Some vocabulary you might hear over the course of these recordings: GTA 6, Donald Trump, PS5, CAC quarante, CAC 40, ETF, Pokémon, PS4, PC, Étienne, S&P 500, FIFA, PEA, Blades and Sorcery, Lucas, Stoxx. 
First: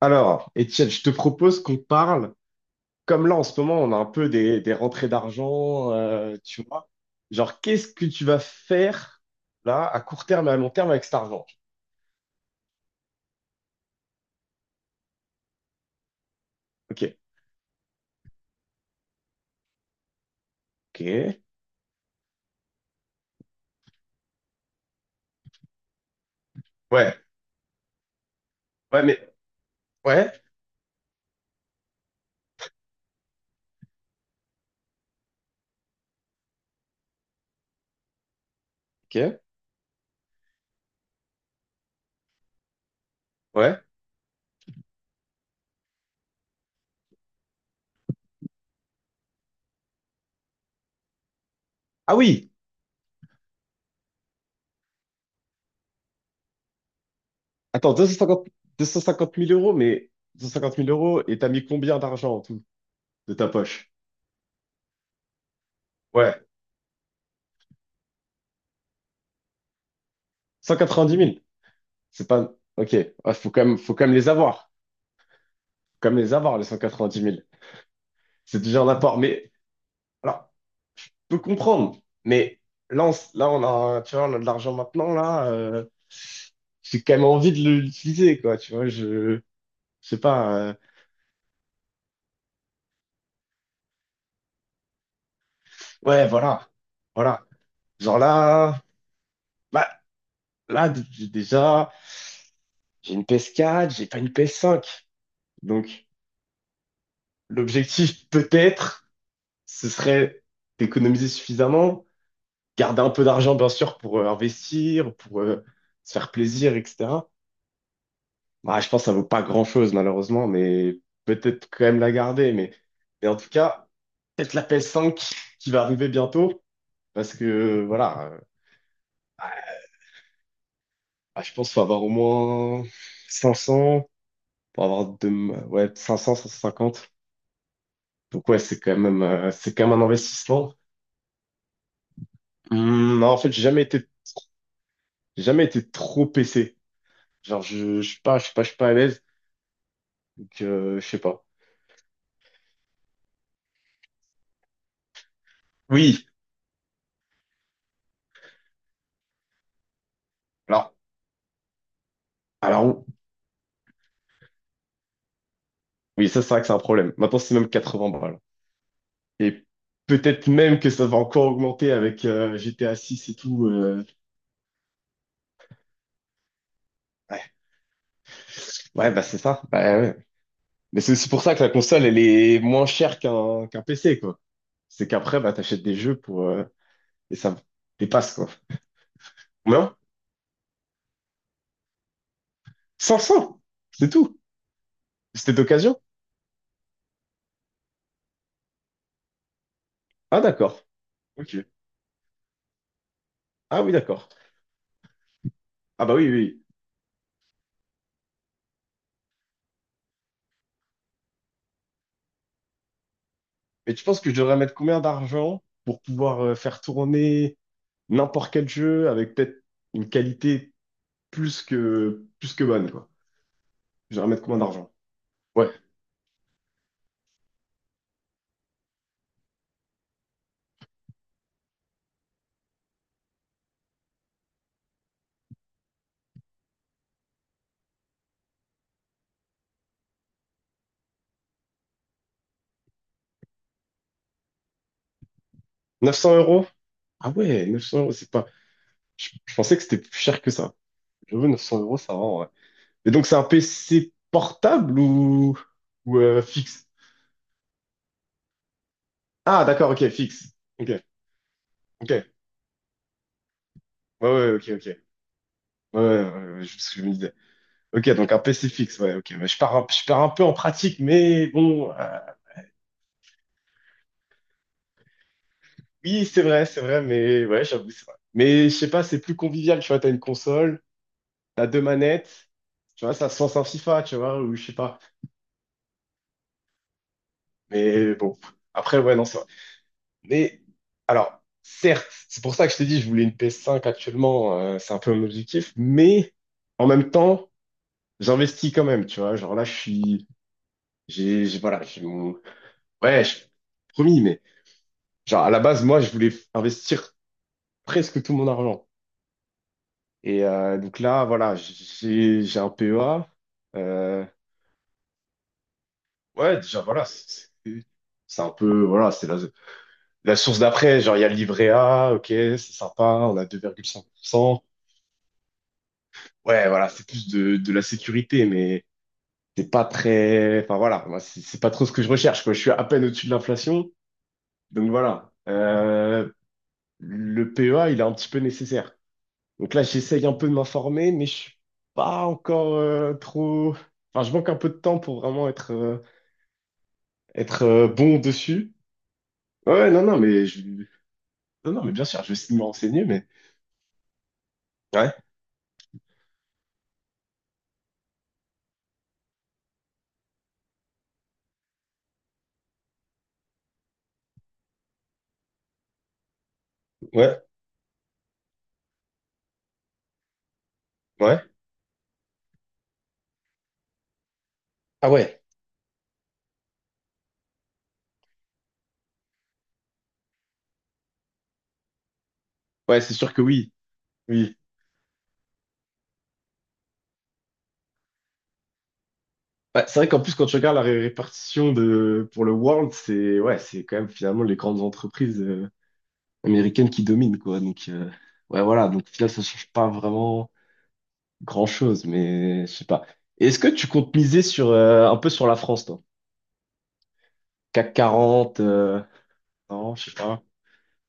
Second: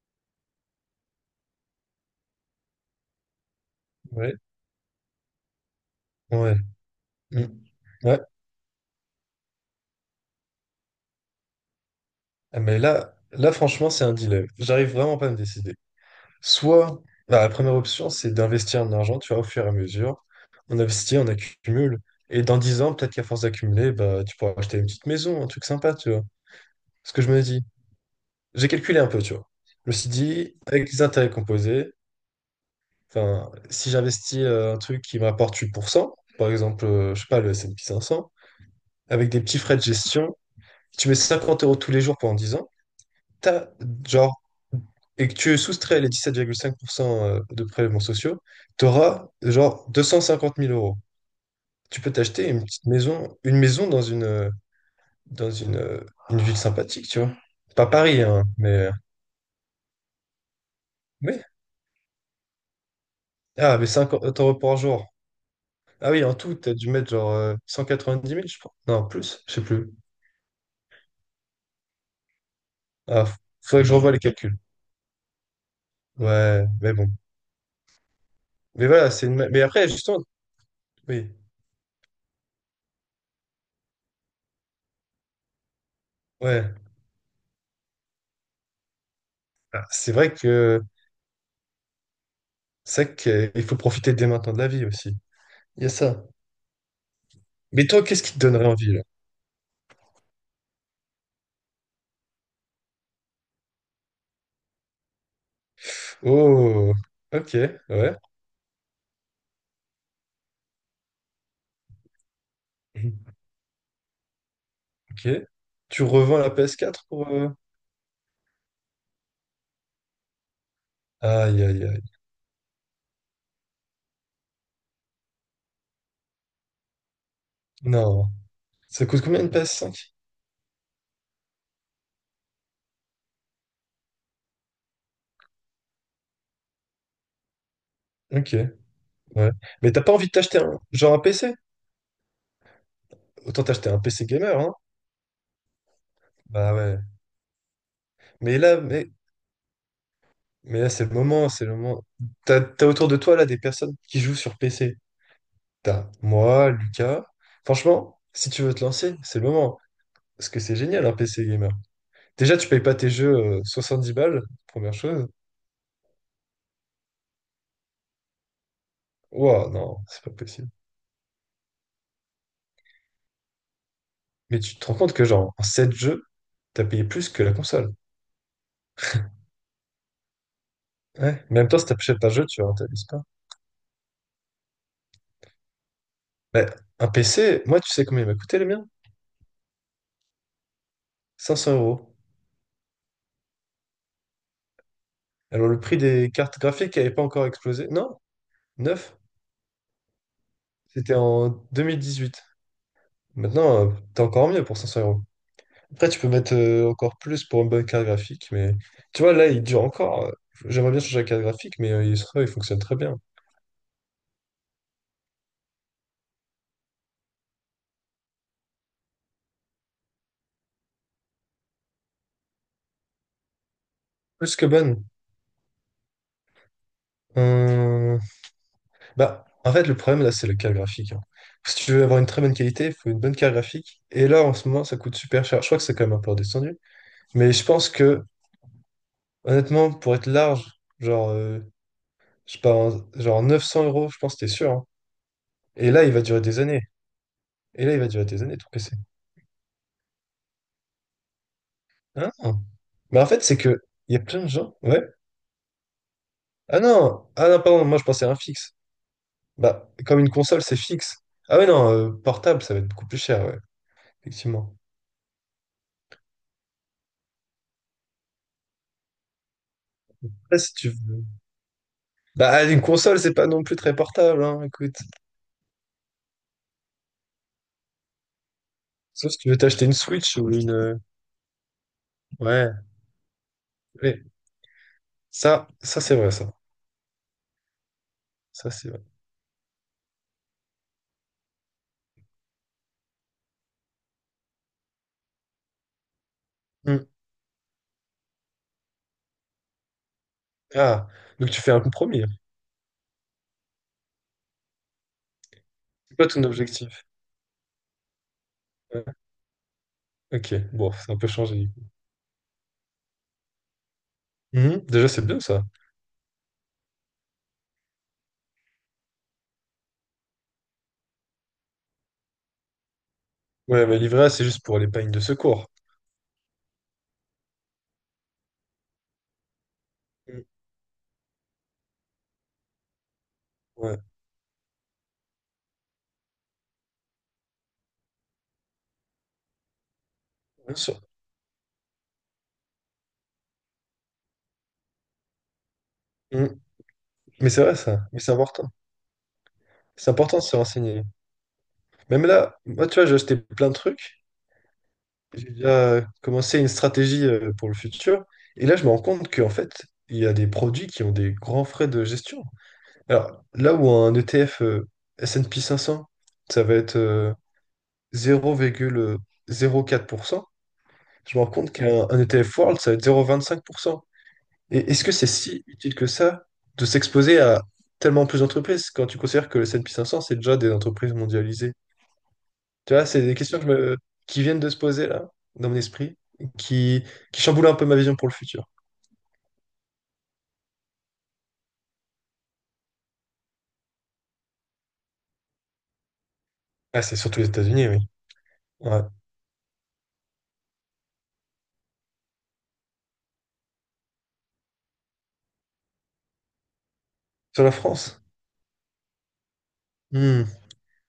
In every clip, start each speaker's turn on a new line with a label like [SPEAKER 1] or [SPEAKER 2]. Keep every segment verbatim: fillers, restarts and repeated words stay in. [SPEAKER 1] Alors, Étienne, je te propose qu'on parle, comme là en ce moment, on a un peu
[SPEAKER 2] Ouais,
[SPEAKER 1] des, des rentrées d'argent, euh,
[SPEAKER 2] ouais.
[SPEAKER 1] tu vois.
[SPEAKER 2] Mm.
[SPEAKER 1] Genre, qu'est-ce que
[SPEAKER 2] Ouais.
[SPEAKER 1] tu vas faire là, à court terme et à long terme avec cet argent?
[SPEAKER 2] Ah, Mais là, là, franchement, c'est un dilemme. J'arrive vraiment pas à me décider. Soit,
[SPEAKER 1] Ok,
[SPEAKER 2] bah, la première option, c'est d'investir en argent, tu vois, au fur et à mesure. On
[SPEAKER 1] ok,
[SPEAKER 2] investit, on accumule. Et dans dix ans, peut-être qu'à force d'accumuler, bah, tu pourras acheter une petite maison, un truc sympa, tu vois. Ce
[SPEAKER 1] ouais,
[SPEAKER 2] que je me dis. J'ai calculé
[SPEAKER 1] ouais,
[SPEAKER 2] un peu,
[SPEAKER 1] mais,
[SPEAKER 2] tu vois. Je me suis
[SPEAKER 1] ouais,
[SPEAKER 2] dit, avec les intérêts composés, enfin, si j'investis euh, un truc qui m'apporte huit pour cent, par exemple, euh, je sais pas, le S et P cinq cents, avec
[SPEAKER 1] ok,
[SPEAKER 2] des petits frais de gestion, tu mets cinquante euros tous les jours pendant dix ans, t'as-
[SPEAKER 1] ouais.
[SPEAKER 2] genre, et que tu soustrais les dix-sept virgule cinq pour cent euh, de prélèvements sociaux, tu auras genre deux cent cinquante mille euros. Tu peux
[SPEAKER 1] Ah
[SPEAKER 2] t'acheter
[SPEAKER 1] oui,
[SPEAKER 2] une petite maison, une maison dans une, euh, dans une, euh, une ville sympathique, tu vois. Pas
[SPEAKER 1] attends,
[SPEAKER 2] Paris, hein,
[SPEAKER 1] deux cent cinquante,
[SPEAKER 2] mais... euh,
[SPEAKER 1] 250 000 euros, mais 250 000 euros, et
[SPEAKER 2] Oui.
[SPEAKER 1] t'as mis combien d'argent en tout de ta
[SPEAKER 2] Ah, mais
[SPEAKER 1] poche?
[SPEAKER 2] cinquante euros par jour. Ah oui, en
[SPEAKER 1] Ouais,
[SPEAKER 2] tout, t'as dû mettre genre euh, dix mille je crois. Non, plus, je sais plus.
[SPEAKER 1] cent quatre-vingt-dix mille. C'est pas, ok,
[SPEAKER 2] Ah,
[SPEAKER 1] ouais,
[SPEAKER 2] f-
[SPEAKER 1] faut quand même,
[SPEAKER 2] faudrait que je
[SPEAKER 1] faut quand
[SPEAKER 2] revoie
[SPEAKER 1] même
[SPEAKER 2] les
[SPEAKER 1] les
[SPEAKER 2] calculs.
[SPEAKER 1] avoir. Faut quand même les avoir, les
[SPEAKER 2] Ouais, mais bon.
[SPEAKER 1] cent quatre-vingt-dix mille. C'est déjà un
[SPEAKER 2] Mais voilà,
[SPEAKER 1] apport,
[SPEAKER 2] c'est une... ma-
[SPEAKER 1] mais.
[SPEAKER 2] Mais après, justement,
[SPEAKER 1] Alors,
[SPEAKER 2] oui.
[SPEAKER 1] peux comprendre. Mais là, on, s- là, on a, tu vois, on a de l'argent maintenant, là. euh,
[SPEAKER 2] Ouais.
[SPEAKER 1] j'ai quand même envie de l'utiliser, quoi. Tu vois, je, je
[SPEAKER 2] Ah, C'est
[SPEAKER 1] sais
[SPEAKER 2] vrai
[SPEAKER 1] pas. euh,
[SPEAKER 2] que C'est vrai qu'il faut profiter dès maintenant de la vie aussi. Il y a ça.
[SPEAKER 1] ouais, voilà. Voilà.
[SPEAKER 2] Mais toi,
[SPEAKER 1] Genre
[SPEAKER 2] qu'est-ce qui te donnerait
[SPEAKER 1] là,
[SPEAKER 2] envie là?
[SPEAKER 1] bah, là, d- j'ai déjà, j'ai une P S quatre, j'ai pas une P S cinq. Donc,
[SPEAKER 2] Oh, ok, ouais.
[SPEAKER 1] l'objectif, peut-être, ce serait d'économiser suffisamment, garder un peu d'argent, bien sûr, pour euh, investir,
[SPEAKER 2] Ok.
[SPEAKER 1] pour euh,
[SPEAKER 2] Tu
[SPEAKER 1] se faire
[SPEAKER 2] revends la
[SPEAKER 1] plaisir,
[SPEAKER 2] P S quatre pour...
[SPEAKER 1] et cetera.
[SPEAKER 2] euh,
[SPEAKER 1] Bah, je pense que ça vaut pas grand-chose, malheureusement, mais
[SPEAKER 2] Aïe,
[SPEAKER 1] peut-être
[SPEAKER 2] aïe,
[SPEAKER 1] quand même
[SPEAKER 2] aïe.
[SPEAKER 1] la garder. Mais, mais en tout cas, peut-être la p cinq qui qui va arriver bientôt, parce que
[SPEAKER 2] Non.
[SPEAKER 1] voilà, euh,
[SPEAKER 2] Ça coûte combien une P S cinq?
[SPEAKER 1] bah, je pense qu'il faut avoir au moins cinq cents pour avoir de, ouais, cinq cents, cent cinquante. Donc
[SPEAKER 2] Ok,
[SPEAKER 1] ouais, c'est quand même, euh,
[SPEAKER 2] ouais.
[SPEAKER 1] c'est quand
[SPEAKER 2] Mais
[SPEAKER 1] même
[SPEAKER 2] t'as
[SPEAKER 1] un
[SPEAKER 2] pas envie de t'acheter
[SPEAKER 1] investissement.
[SPEAKER 2] un... Genre un P C?
[SPEAKER 1] Hum, non, en fait,
[SPEAKER 2] Autant
[SPEAKER 1] j'ai jamais
[SPEAKER 2] t'acheter un
[SPEAKER 1] été,
[SPEAKER 2] P C gamer, hein?
[SPEAKER 1] j'ai jamais été trop
[SPEAKER 2] Bah
[SPEAKER 1] P C.
[SPEAKER 2] ouais.
[SPEAKER 1] Genre, je, je sais pas, je sais
[SPEAKER 2] Mais
[SPEAKER 1] pas, je suis
[SPEAKER 2] là,
[SPEAKER 1] pas à
[SPEAKER 2] mais,
[SPEAKER 1] l'aise, donc
[SPEAKER 2] mais là,
[SPEAKER 1] euh,
[SPEAKER 2] c'est
[SPEAKER 1] je
[SPEAKER 2] le
[SPEAKER 1] sais pas.
[SPEAKER 2] moment, c'est le moment. T'as, t'as autour de toi, là, des personnes qui jouent sur P C. T'as
[SPEAKER 1] Oui,
[SPEAKER 2] moi, Lucas. Franchement, si tu veux te lancer, c'est le moment. Parce que c'est
[SPEAKER 1] alors,
[SPEAKER 2] génial, un P C gamer. Déjà, tu payes pas
[SPEAKER 1] alors
[SPEAKER 2] tes jeux euh, soixante-dix balles, première chose.
[SPEAKER 1] oui, ça c'est vrai que c'est un problème. Maintenant, c'est même quatre-vingts balles. Et
[SPEAKER 2] Ouah, non, c'est pas
[SPEAKER 1] peut-être
[SPEAKER 2] possible.
[SPEAKER 1] même que ça va encore augmenter avec euh, G T A six et tout. euh.
[SPEAKER 2] Mais tu te rends compte que, genre, en sept jeux, t'as payé plus
[SPEAKER 1] Ouais.
[SPEAKER 2] que la console.
[SPEAKER 1] Ouais, bah c'est ça. Bah, ouais. Mais c'est aussi pour
[SPEAKER 2] Ouais.
[SPEAKER 1] ça
[SPEAKER 2] Mais
[SPEAKER 1] que
[SPEAKER 2] en même
[SPEAKER 1] la
[SPEAKER 2] temps, si
[SPEAKER 1] console, elle
[SPEAKER 2] t'achètes un jeu,
[SPEAKER 1] est
[SPEAKER 2] tu
[SPEAKER 1] moins
[SPEAKER 2] rentabilises
[SPEAKER 1] chère
[SPEAKER 2] pas.
[SPEAKER 1] qu'un qu'un P C, quoi. C'est qu'après, bah, t'achètes des jeux pour... euh,
[SPEAKER 2] Mais un
[SPEAKER 1] et ça
[SPEAKER 2] P C, moi, tu sais combien il
[SPEAKER 1] dépasse,
[SPEAKER 2] m'a
[SPEAKER 1] quoi.
[SPEAKER 2] coûté le mien?
[SPEAKER 1] Non?
[SPEAKER 2] cinq cents euros.
[SPEAKER 1] cinq cents! C'est tout. C'était
[SPEAKER 2] Alors, le prix
[SPEAKER 1] d'occasion?
[SPEAKER 2] des cartes graphiques n'avait pas encore explosé. Non, neuf.
[SPEAKER 1] Ah, d'accord.
[SPEAKER 2] C'était en
[SPEAKER 1] Ok.
[SPEAKER 2] deux mille dix-huit.
[SPEAKER 1] Ah
[SPEAKER 2] Maintenant,
[SPEAKER 1] oui,
[SPEAKER 2] euh, t'as
[SPEAKER 1] d'accord.
[SPEAKER 2] encore mieux pour cinq cents euros.
[SPEAKER 1] Ah
[SPEAKER 2] Après,
[SPEAKER 1] bah
[SPEAKER 2] tu
[SPEAKER 1] oui,
[SPEAKER 2] peux
[SPEAKER 1] oui.
[SPEAKER 2] mettre
[SPEAKER 1] Oui.
[SPEAKER 2] euh, encore plus pour une bonne carte graphique, mais tu vois, là, il dure encore. euh, J'aimerais bien changer la carte graphique, mais euh, il, se- il fonctionne très bien.
[SPEAKER 1] Mais tu penses que je devrais mettre combien d'argent pour pouvoir euh, faire tourner n'importe quel jeu avec peut-être une qualité plus que, plus que bonne, quoi? Je devrais mettre
[SPEAKER 2] Plus
[SPEAKER 1] combien
[SPEAKER 2] que
[SPEAKER 1] d'argent?
[SPEAKER 2] bonne.
[SPEAKER 1] Ouais.
[SPEAKER 2] Euh, Bah, en fait, le problème là, c'est le carte graphique, hein. Si tu veux avoir une très bonne qualité, il faut une bonne carte graphique. Et là, en ce moment, ça coûte super cher. Je crois que c'est quand même un peu redescendu. Mais je pense que, honnêtement, pour être large, genre, euh, je sais pas, un- genre neuf cents euros, je pense que t'es sûr, hein. Et là, il va
[SPEAKER 1] 900
[SPEAKER 2] durer des
[SPEAKER 1] euros?
[SPEAKER 2] années.
[SPEAKER 1] Ah ouais,
[SPEAKER 2] Et là, il
[SPEAKER 1] 900
[SPEAKER 2] va
[SPEAKER 1] euros,
[SPEAKER 2] durer
[SPEAKER 1] c'est
[SPEAKER 2] des
[SPEAKER 1] pas.
[SPEAKER 2] années, tout P C.
[SPEAKER 1] Je, je pensais que c'était plus cher que ça. Je J'avoue, neuf cents euros, ça va,
[SPEAKER 2] Hein?
[SPEAKER 1] ouais. Et
[SPEAKER 2] Mais
[SPEAKER 1] donc,
[SPEAKER 2] en
[SPEAKER 1] c'est un
[SPEAKER 2] fait, c'est que,
[SPEAKER 1] P C
[SPEAKER 2] il y a plein de gens.
[SPEAKER 1] portable
[SPEAKER 2] Ouais.
[SPEAKER 1] ou, ou euh,
[SPEAKER 2] Ah
[SPEAKER 1] fixe?
[SPEAKER 2] non, ah non, pardon, moi, je pensais à un fixe.
[SPEAKER 1] Ah,
[SPEAKER 2] Bah,
[SPEAKER 1] d'accord, ok,
[SPEAKER 2] comme une
[SPEAKER 1] fixe.
[SPEAKER 2] console, c'est
[SPEAKER 1] Ok,
[SPEAKER 2] fixe. Ah ouais, non,
[SPEAKER 1] ok.
[SPEAKER 2] euh,
[SPEAKER 1] Ouais,
[SPEAKER 2] portable, ça va être beaucoup plus cher, ouais,
[SPEAKER 1] ouais, ok,
[SPEAKER 2] effectivement.
[SPEAKER 1] ok. Ouais, ouais, ouais, ouais, je- ce que je me disais. Ok, donc un P C fixe, ouais, ok. Mais je pars un, je pars un peu en
[SPEAKER 2] Après, si tu
[SPEAKER 1] pratique,
[SPEAKER 2] veux.
[SPEAKER 1] mais bon. euh,
[SPEAKER 2] Bah, une console, c'est pas non plus très portable, hein, écoute.
[SPEAKER 1] oui, c'est vrai, c'est vrai, mais ouais, j'avoue, c'est vrai. Mais je sais pas, c'est
[SPEAKER 2] Sauf
[SPEAKER 1] plus
[SPEAKER 2] si tu veux
[SPEAKER 1] convivial,
[SPEAKER 2] t'acheter
[SPEAKER 1] tu
[SPEAKER 2] une
[SPEAKER 1] vois, t'as une
[SPEAKER 2] Switch ou une.
[SPEAKER 1] console,
[SPEAKER 2] euh,
[SPEAKER 1] t'as deux manettes,
[SPEAKER 2] Ouais.
[SPEAKER 1] tu vois, ça se lance un FIFA, tu
[SPEAKER 2] Ouais.
[SPEAKER 1] vois, ou je sais pas.
[SPEAKER 2] Ça, ça c'est vrai, ça.
[SPEAKER 1] Mais bon,
[SPEAKER 2] Ça, c'est
[SPEAKER 1] après,
[SPEAKER 2] vrai.
[SPEAKER 1] ouais, non, c'est vrai. Mais alors, certes, c'est pour ça que je t'ai dit, je voulais une P S cinq actuellement, euh, c'est un peu mon objectif, mais en
[SPEAKER 2] Hmm.
[SPEAKER 1] même temps, j'investis quand même, tu vois. Genre là, je suis.
[SPEAKER 2] Ah,
[SPEAKER 1] J'ai,
[SPEAKER 2] donc
[SPEAKER 1] j'ai-
[SPEAKER 2] tu fais un
[SPEAKER 1] voilà, j'ai
[SPEAKER 2] compromis, hein.
[SPEAKER 1] mon. Ouais, je... promis, mais genre à la base, moi, je
[SPEAKER 2] C'est pas
[SPEAKER 1] voulais
[SPEAKER 2] ton
[SPEAKER 1] f-
[SPEAKER 2] objectif.
[SPEAKER 1] investir presque tout mon argent.
[SPEAKER 2] Ouais.
[SPEAKER 1] Et
[SPEAKER 2] Ok,
[SPEAKER 1] euh,
[SPEAKER 2] bon,
[SPEAKER 1] donc
[SPEAKER 2] c'est un
[SPEAKER 1] là,
[SPEAKER 2] peu
[SPEAKER 1] voilà,
[SPEAKER 2] changé, du coup.
[SPEAKER 1] j'ai j'ai un P E A. euh,
[SPEAKER 2] Mhm. Déjà, c'est bien ça.
[SPEAKER 1] Ouais, déjà, voilà, c'est c'est- c'est un peu. Voilà, c'est là. La source d'après, genre, il y a le livret A, ok, c'est sympa, on a
[SPEAKER 2] Ouais, mais l'ivraie, c'est
[SPEAKER 1] deux virgule cinq pour cent.
[SPEAKER 2] juste pour les pagnes de secours.
[SPEAKER 1] Ouais, voilà, c'est plus de, de la sécurité, mais c'est pas
[SPEAKER 2] Hmm.
[SPEAKER 1] très. Enfin, voilà, moi, c'est c'est pas trop ce que je recherche, quoi. Je suis à peine au-dessus de l'inflation,
[SPEAKER 2] Ouais,
[SPEAKER 1] donc voilà. Euh, le P E A, il est un petit peu nécessaire. Donc là, j'essaye un peu de
[SPEAKER 2] bien sûr.
[SPEAKER 1] m'informer, mais je suis pas encore euh, trop. Enfin, je manque un peu de temps pour vraiment être, euh,
[SPEAKER 2] Hmm. Mais c'est
[SPEAKER 1] être
[SPEAKER 2] vrai,
[SPEAKER 1] euh,
[SPEAKER 2] ça.
[SPEAKER 1] bon
[SPEAKER 2] Mais c'est important.
[SPEAKER 1] dessus. Ouais, non,
[SPEAKER 2] C'est
[SPEAKER 1] non,
[SPEAKER 2] important de
[SPEAKER 1] mais
[SPEAKER 2] se
[SPEAKER 1] je...
[SPEAKER 2] renseigner.
[SPEAKER 1] non, non, mais bien sûr,
[SPEAKER 2] Même
[SPEAKER 1] je vais essayer
[SPEAKER 2] là,
[SPEAKER 1] de me
[SPEAKER 2] moi, tu
[SPEAKER 1] renseigner,
[SPEAKER 2] vois, j'ai
[SPEAKER 1] mais.
[SPEAKER 2] acheté plein de trucs.
[SPEAKER 1] Ouais,
[SPEAKER 2] J'ai déjà commencé une stratégie euh, pour le futur. Et là, je me rends compte qu'en fait, il y a des produits qui ont des grands frais de gestion. Alors, là où un E T F euh, S et P cinq cents, ça va être euh,
[SPEAKER 1] ouais,
[SPEAKER 2] zéro virgule zéro quatre pour cent, je me rends
[SPEAKER 1] ouais.
[SPEAKER 2] compte qu'un un E T F World, ça va être zéro virgule vingt-cinq pour cent. Et est-ce
[SPEAKER 1] Ah
[SPEAKER 2] que c'est
[SPEAKER 1] ouais.
[SPEAKER 2] si utile que ça de s'exposer à tellement plus d'entreprises quand tu considères que le S et P cinq cents, c'est déjà des entreprises mondialisées? Tu
[SPEAKER 1] Ouais,
[SPEAKER 2] vois,
[SPEAKER 1] c'est
[SPEAKER 2] c'est
[SPEAKER 1] sûr
[SPEAKER 2] des
[SPEAKER 1] que
[SPEAKER 2] questions que je
[SPEAKER 1] oui.
[SPEAKER 2] me... qui
[SPEAKER 1] Oui.
[SPEAKER 2] viennent de se poser là, dans mon esprit, qui, qui chamboulent un peu ma vision pour le futur.
[SPEAKER 1] Bah, c'est vrai qu'en plus, quand tu regardes la ré- répartition de, pour le World, c'est ouais, c'est quand même finalement les grandes entreprises euh, américaines
[SPEAKER 2] Ah,
[SPEAKER 1] qui
[SPEAKER 2] c'est
[SPEAKER 1] dominent,
[SPEAKER 2] surtout les
[SPEAKER 1] quoi. Donc,
[SPEAKER 2] États-Unis, oui.
[SPEAKER 1] euh, ouais, voilà.
[SPEAKER 2] Ouais.
[SPEAKER 1] Donc, au final, ça change pas vraiment grand-chose, mais je sais pas. Et est-ce que tu comptes miser sur, euh, un peu sur la France, toi?
[SPEAKER 2] Sur la
[SPEAKER 1] CAC
[SPEAKER 2] France?
[SPEAKER 1] quarante euh, non, je sais pas.
[SPEAKER 2] Hmm.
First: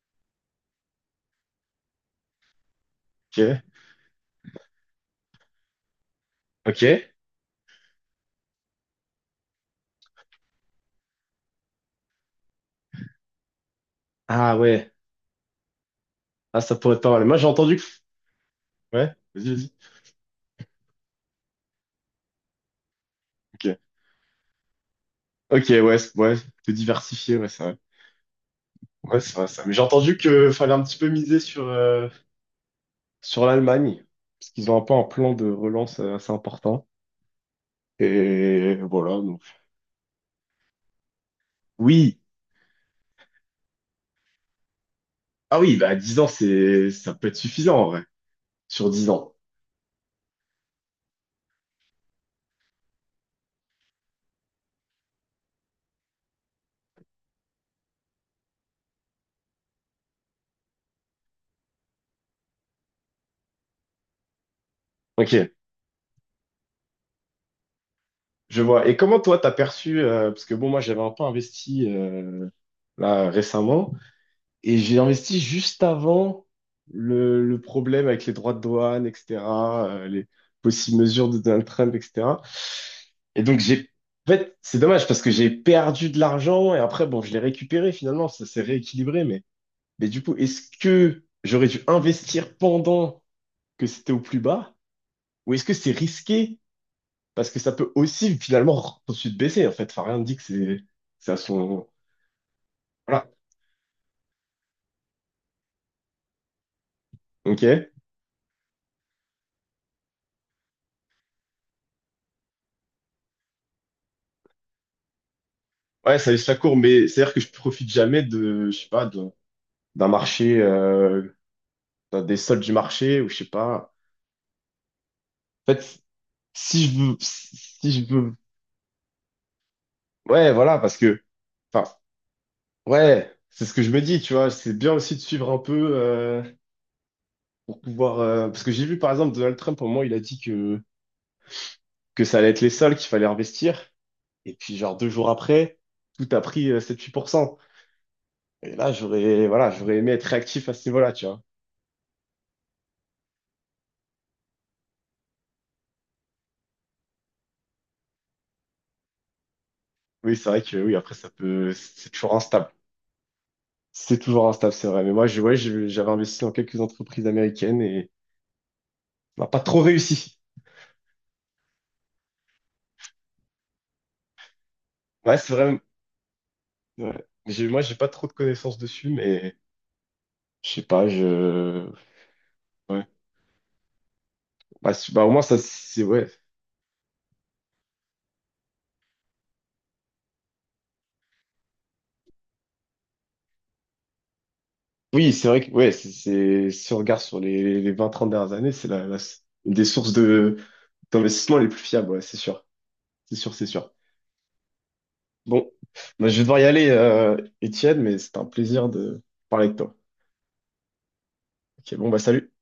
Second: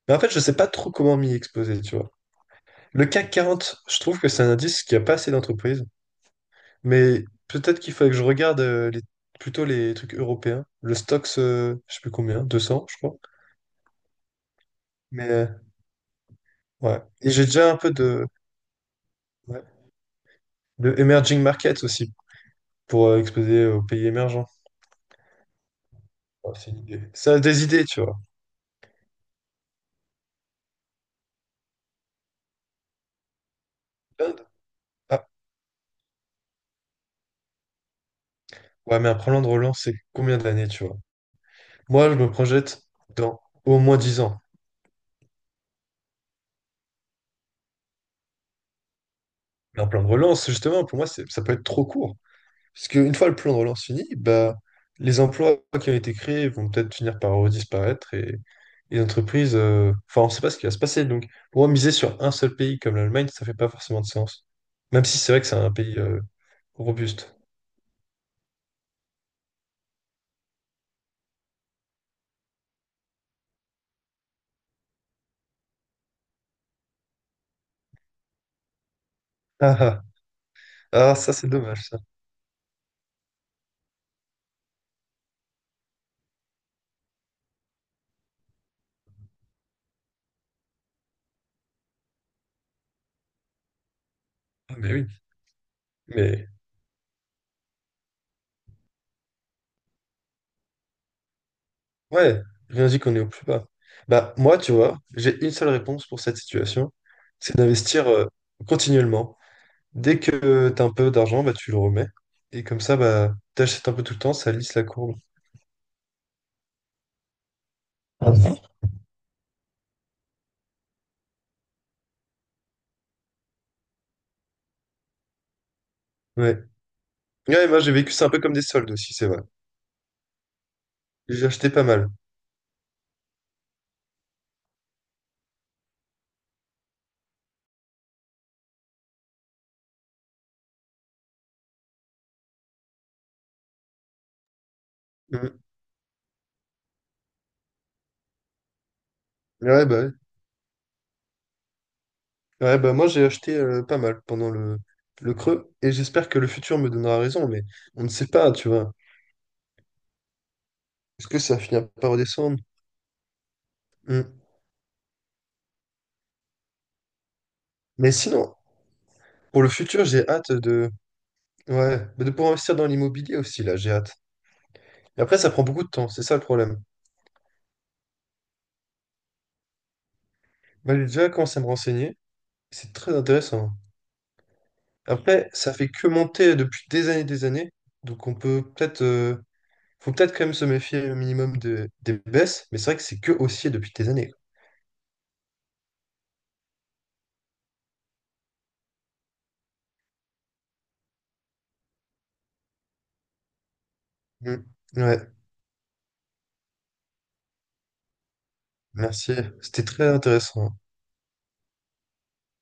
[SPEAKER 2] Mais en fait, je sais pas trop comment m'y exposer, tu vois. Le CAC
[SPEAKER 1] Ok.
[SPEAKER 2] quarante, je trouve que c'est un indice qui a pas assez d'entreprises,
[SPEAKER 1] Ok.
[SPEAKER 2] mais peut-être qu'il faudrait que je regarde euh, les... plutôt les trucs européens. Le Stoxx, euh, je sais plus combien, deux cents, je crois.
[SPEAKER 1] Ah ouais.
[SPEAKER 2] Mais euh,
[SPEAKER 1] Ah, ça pourrait
[SPEAKER 2] ouais.
[SPEAKER 1] être pas mal.
[SPEAKER 2] Et
[SPEAKER 1] Moi,
[SPEAKER 2] j'ai
[SPEAKER 1] j'ai
[SPEAKER 2] déjà
[SPEAKER 1] entendu
[SPEAKER 2] un
[SPEAKER 1] que.
[SPEAKER 2] peu de...
[SPEAKER 1] Ouais, vas-y,
[SPEAKER 2] ouais,
[SPEAKER 1] vas-y.
[SPEAKER 2] de emerging markets aussi pour euh,
[SPEAKER 1] Ok.
[SPEAKER 2] exposer aux pays émergents.
[SPEAKER 1] Ok, ouais, c- ouais,
[SPEAKER 2] Ouais, c'est
[SPEAKER 1] te
[SPEAKER 2] une idée. Ça
[SPEAKER 1] diversifier,
[SPEAKER 2] a
[SPEAKER 1] ouais,
[SPEAKER 2] des
[SPEAKER 1] ça.
[SPEAKER 2] idées, tu vois.
[SPEAKER 1] Ouais, c'est vrai ça. Mais j'ai entendu que fallait un petit peu miser sur, euh, sur l'Allemagne, parce qu'ils ont un peu un
[SPEAKER 2] Ah,
[SPEAKER 1] plan de relance euh, assez important. Et
[SPEAKER 2] ouais, mais
[SPEAKER 1] voilà,
[SPEAKER 2] un
[SPEAKER 1] donc.
[SPEAKER 2] plan de relance, c'est combien d'années, tu vois? Moi, je
[SPEAKER 1] Oui.
[SPEAKER 2] me projette dans au moins dix ans.
[SPEAKER 1] Ah oui, bah dix ans, c'est ça peut être suffisant en vrai. Sur dix ans.
[SPEAKER 2] Mais un plan de relance, justement, pour moi, c'est- ça peut être trop court. Parce qu'une fois le plan de relance fini, bah, les emplois qui ont été créés vont peut-être finir par disparaître et et les entreprises, euh, enfin, on ne sait pas ce qui va se passer. Donc, pour moi, miser sur un seul pays comme l'Allemagne, ça fait pas forcément de sens. Même si c'est
[SPEAKER 1] Ok,
[SPEAKER 2] vrai que c'est un pays euh, robuste.
[SPEAKER 1] je vois. Et comment toi t'as perçu, euh, parce que bon, moi j'avais un peu investi euh, là récemment. Et j'ai investi juste avant le, le problème avec les droits de douane,
[SPEAKER 2] Ah,
[SPEAKER 1] et cetera,
[SPEAKER 2] ah,
[SPEAKER 1] euh, les possibles
[SPEAKER 2] ah,
[SPEAKER 1] mesures
[SPEAKER 2] ça,
[SPEAKER 1] de
[SPEAKER 2] c'est
[SPEAKER 1] Donald
[SPEAKER 2] dommage,
[SPEAKER 1] Trump,
[SPEAKER 2] ça.
[SPEAKER 1] et cetera. Et donc, j'ai, en fait, c'est dommage parce que j'ai perdu de l'argent et après, bon, je l'ai récupéré finalement, ça s'est rééquilibré. Mais, mais du coup, est-ce que j'aurais dû investir pendant que c'était au plus bas
[SPEAKER 2] Ah, mais oui,
[SPEAKER 1] ou est-ce que c'est
[SPEAKER 2] mais
[SPEAKER 1] risqué parce que ça peut aussi finalement ensuite baisser en fait. Enfin, rien ne dit que c'est c'est à son.
[SPEAKER 2] Ouais, rien dit qu'on est
[SPEAKER 1] Voilà.
[SPEAKER 2] au plus bas. Bah, moi, tu vois, j'ai une seule réponse pour cette situation, c'est
[SPEAKER 1] Ok.
[SPEAKER 2] d'investir euh, continuellement. Dès que t'as un peu d'argent, bah, tu le remets. Et comme ça, bah, t'achètes un peu tout le temps, ça lisse la courbe.
[SPEAKER 1] Ouais, ça, ça court, mais c'est-à-dire que je profite jamais
[SPEAKER 2] Ah bon.
[SPEAKER 1] de, je sais pas, de- d'un marché, euh, d'un- des soldes du marché, ou je sais pas. En fait,
[SPEAKER 2] Ouais.
[SPEAKER 1] si je veux,
[SPEAKER 2] Ouais, moi,
[SPEAKER 1] si
[SPEAKER 2] j'ai
[SPEAKER 1] je
[SPEAKER 2] vécu ça un
[SPEAKER 1] veux,
[SPEAKER 2] peu comme des soldes aussi, c'est vrai.
[SPEAKER 1] ouais, voilà, parce que,
[SPEAKER 2] J'ai acheté pas
[SPEAKER 1] enfin,
[SPEAKER 2] mal.
[SPEAKER 1] ouais, c'est ce que je me dis, tu vois, c'est bien aussi de suivre un peu, euh, pour pouvoir, euh, parce que j'ai vu, par exemple, Donald Trump, au moment, il a dit que, que, ça allait être les soldes, qu'il fallait investir, et puis, genre, deux jours
[SPEAKER 2] Mhm.
[SPEAKER 1] après, tout a pris euh, sept-huit pour cent. Et là, j'aurais, voilà,
[SPEAKER 2] Ouais,
[SPEAKER 1] j'aurais
[SPEAKER 2] bah, ouais.
[SPEAKER 1] aimé être réactif à ce niveau-là, tu vois.
[SPEAKER 2] Ouais, bah, moi, j'ai acheté euh, pas mal pendant le, le creux. Et j'espère que le futur me donnera raison, mais on ne sait pas, tu vois.
[SPEAKER 1] Oui, c'est vrai que, oui, après,
[SPEAKER 2] Est-ce
[SPEAKER 1] ça
[SPEAKER 2] que ça
[SPEAKER 1] peut,
[SPEAKER 2] finira
[SPEAKER 1] c'est
[SPEAKER 2] par
[SPEAKER 1] toujours
[SPEAKER 2] redescendre?
[SPEAKER 1] instable. C'est
[SPEAKER 2] Mhm.
[SPEAKER 1] toujours un staff, c'est vrai. Mais moi, je, ouais, je- j'avais investi dans quelques entreprises américaines et
[SPEAKER 2] Mais sinon,
[SPEAKER 1] on n'a pas
[SPEAKER 2] pour le
[SPEAKER 1] trop
[SPEAKER 2] futur, j'ai
[SPEAKER 1] réussi.
[SPEAKER 2] hâte de... Ouais, mais de pouvoir investir dans l'immobilier aussi, là, j'ai hâte. Mais
[SPEAKER 1] Ouais,
[SPEAKER 2] après, ça
[SPEAKER 1] c'est
[SPEAKER 2] prend
[SPEAKER 1] vrai.
[SPEAKER 2] beaucoup de temps, c'est ça le problème.
[SPEAKER 1] Ouais. J'ai- Moi, j'ai pas trop de connaissances dessus, mais je sais
[SPEAKER 2] Moi, j'ai
[SPEAKER 1] pas,
[SPEAKER 2] déjà commencé à me
[SPEAKER 1] je.
[SPEAKER 2] renseigner, c'est
[SPEAKER 1] Ouais.
[SPEAKER 2] très intéressant.
[SPEAKER 1] Bah, c'est- bah, au moins,
[SPEAKER 2] Après,
[SPEAKER 1] ça,
[SPEAKER 2] ça fait
[SPEAKER 1] c'est.
[SPEAKER 2] que
[SPEAKER 1] Ouais.
[SPEAKER 2] monter depuis des années et des années, donc on peut peut-être... euh, faut peut-être quand même se méfier au minimum de- des baisses, mais c'est vrai que c'est que haussier depuis des années.
[SPEAKER 1] Oui, c'est vrai que, ouais, c'est, c'est- si on regarde sur les, les vingt trente dernières années, c'est la, la- une des sources de, d'investissement les plus fiables, ouais, c'est sûr. C'est sûr, c'est sûr.
[SPEAKER 2] Mm. Ouais,
[SPEAKER 1] Bon, bah, je vais devoir y aller, euh, Étienne, mais c'est un plaisir de
[SPEAKER 2] merci,
[SPEAKER 1] parler avec
[SPEAKER 2] c'était
[SPEAKER 1] toi.
[SPEAKER 2] très intéressant.
[SPEAKER 1] Ok, bon, bah, salut.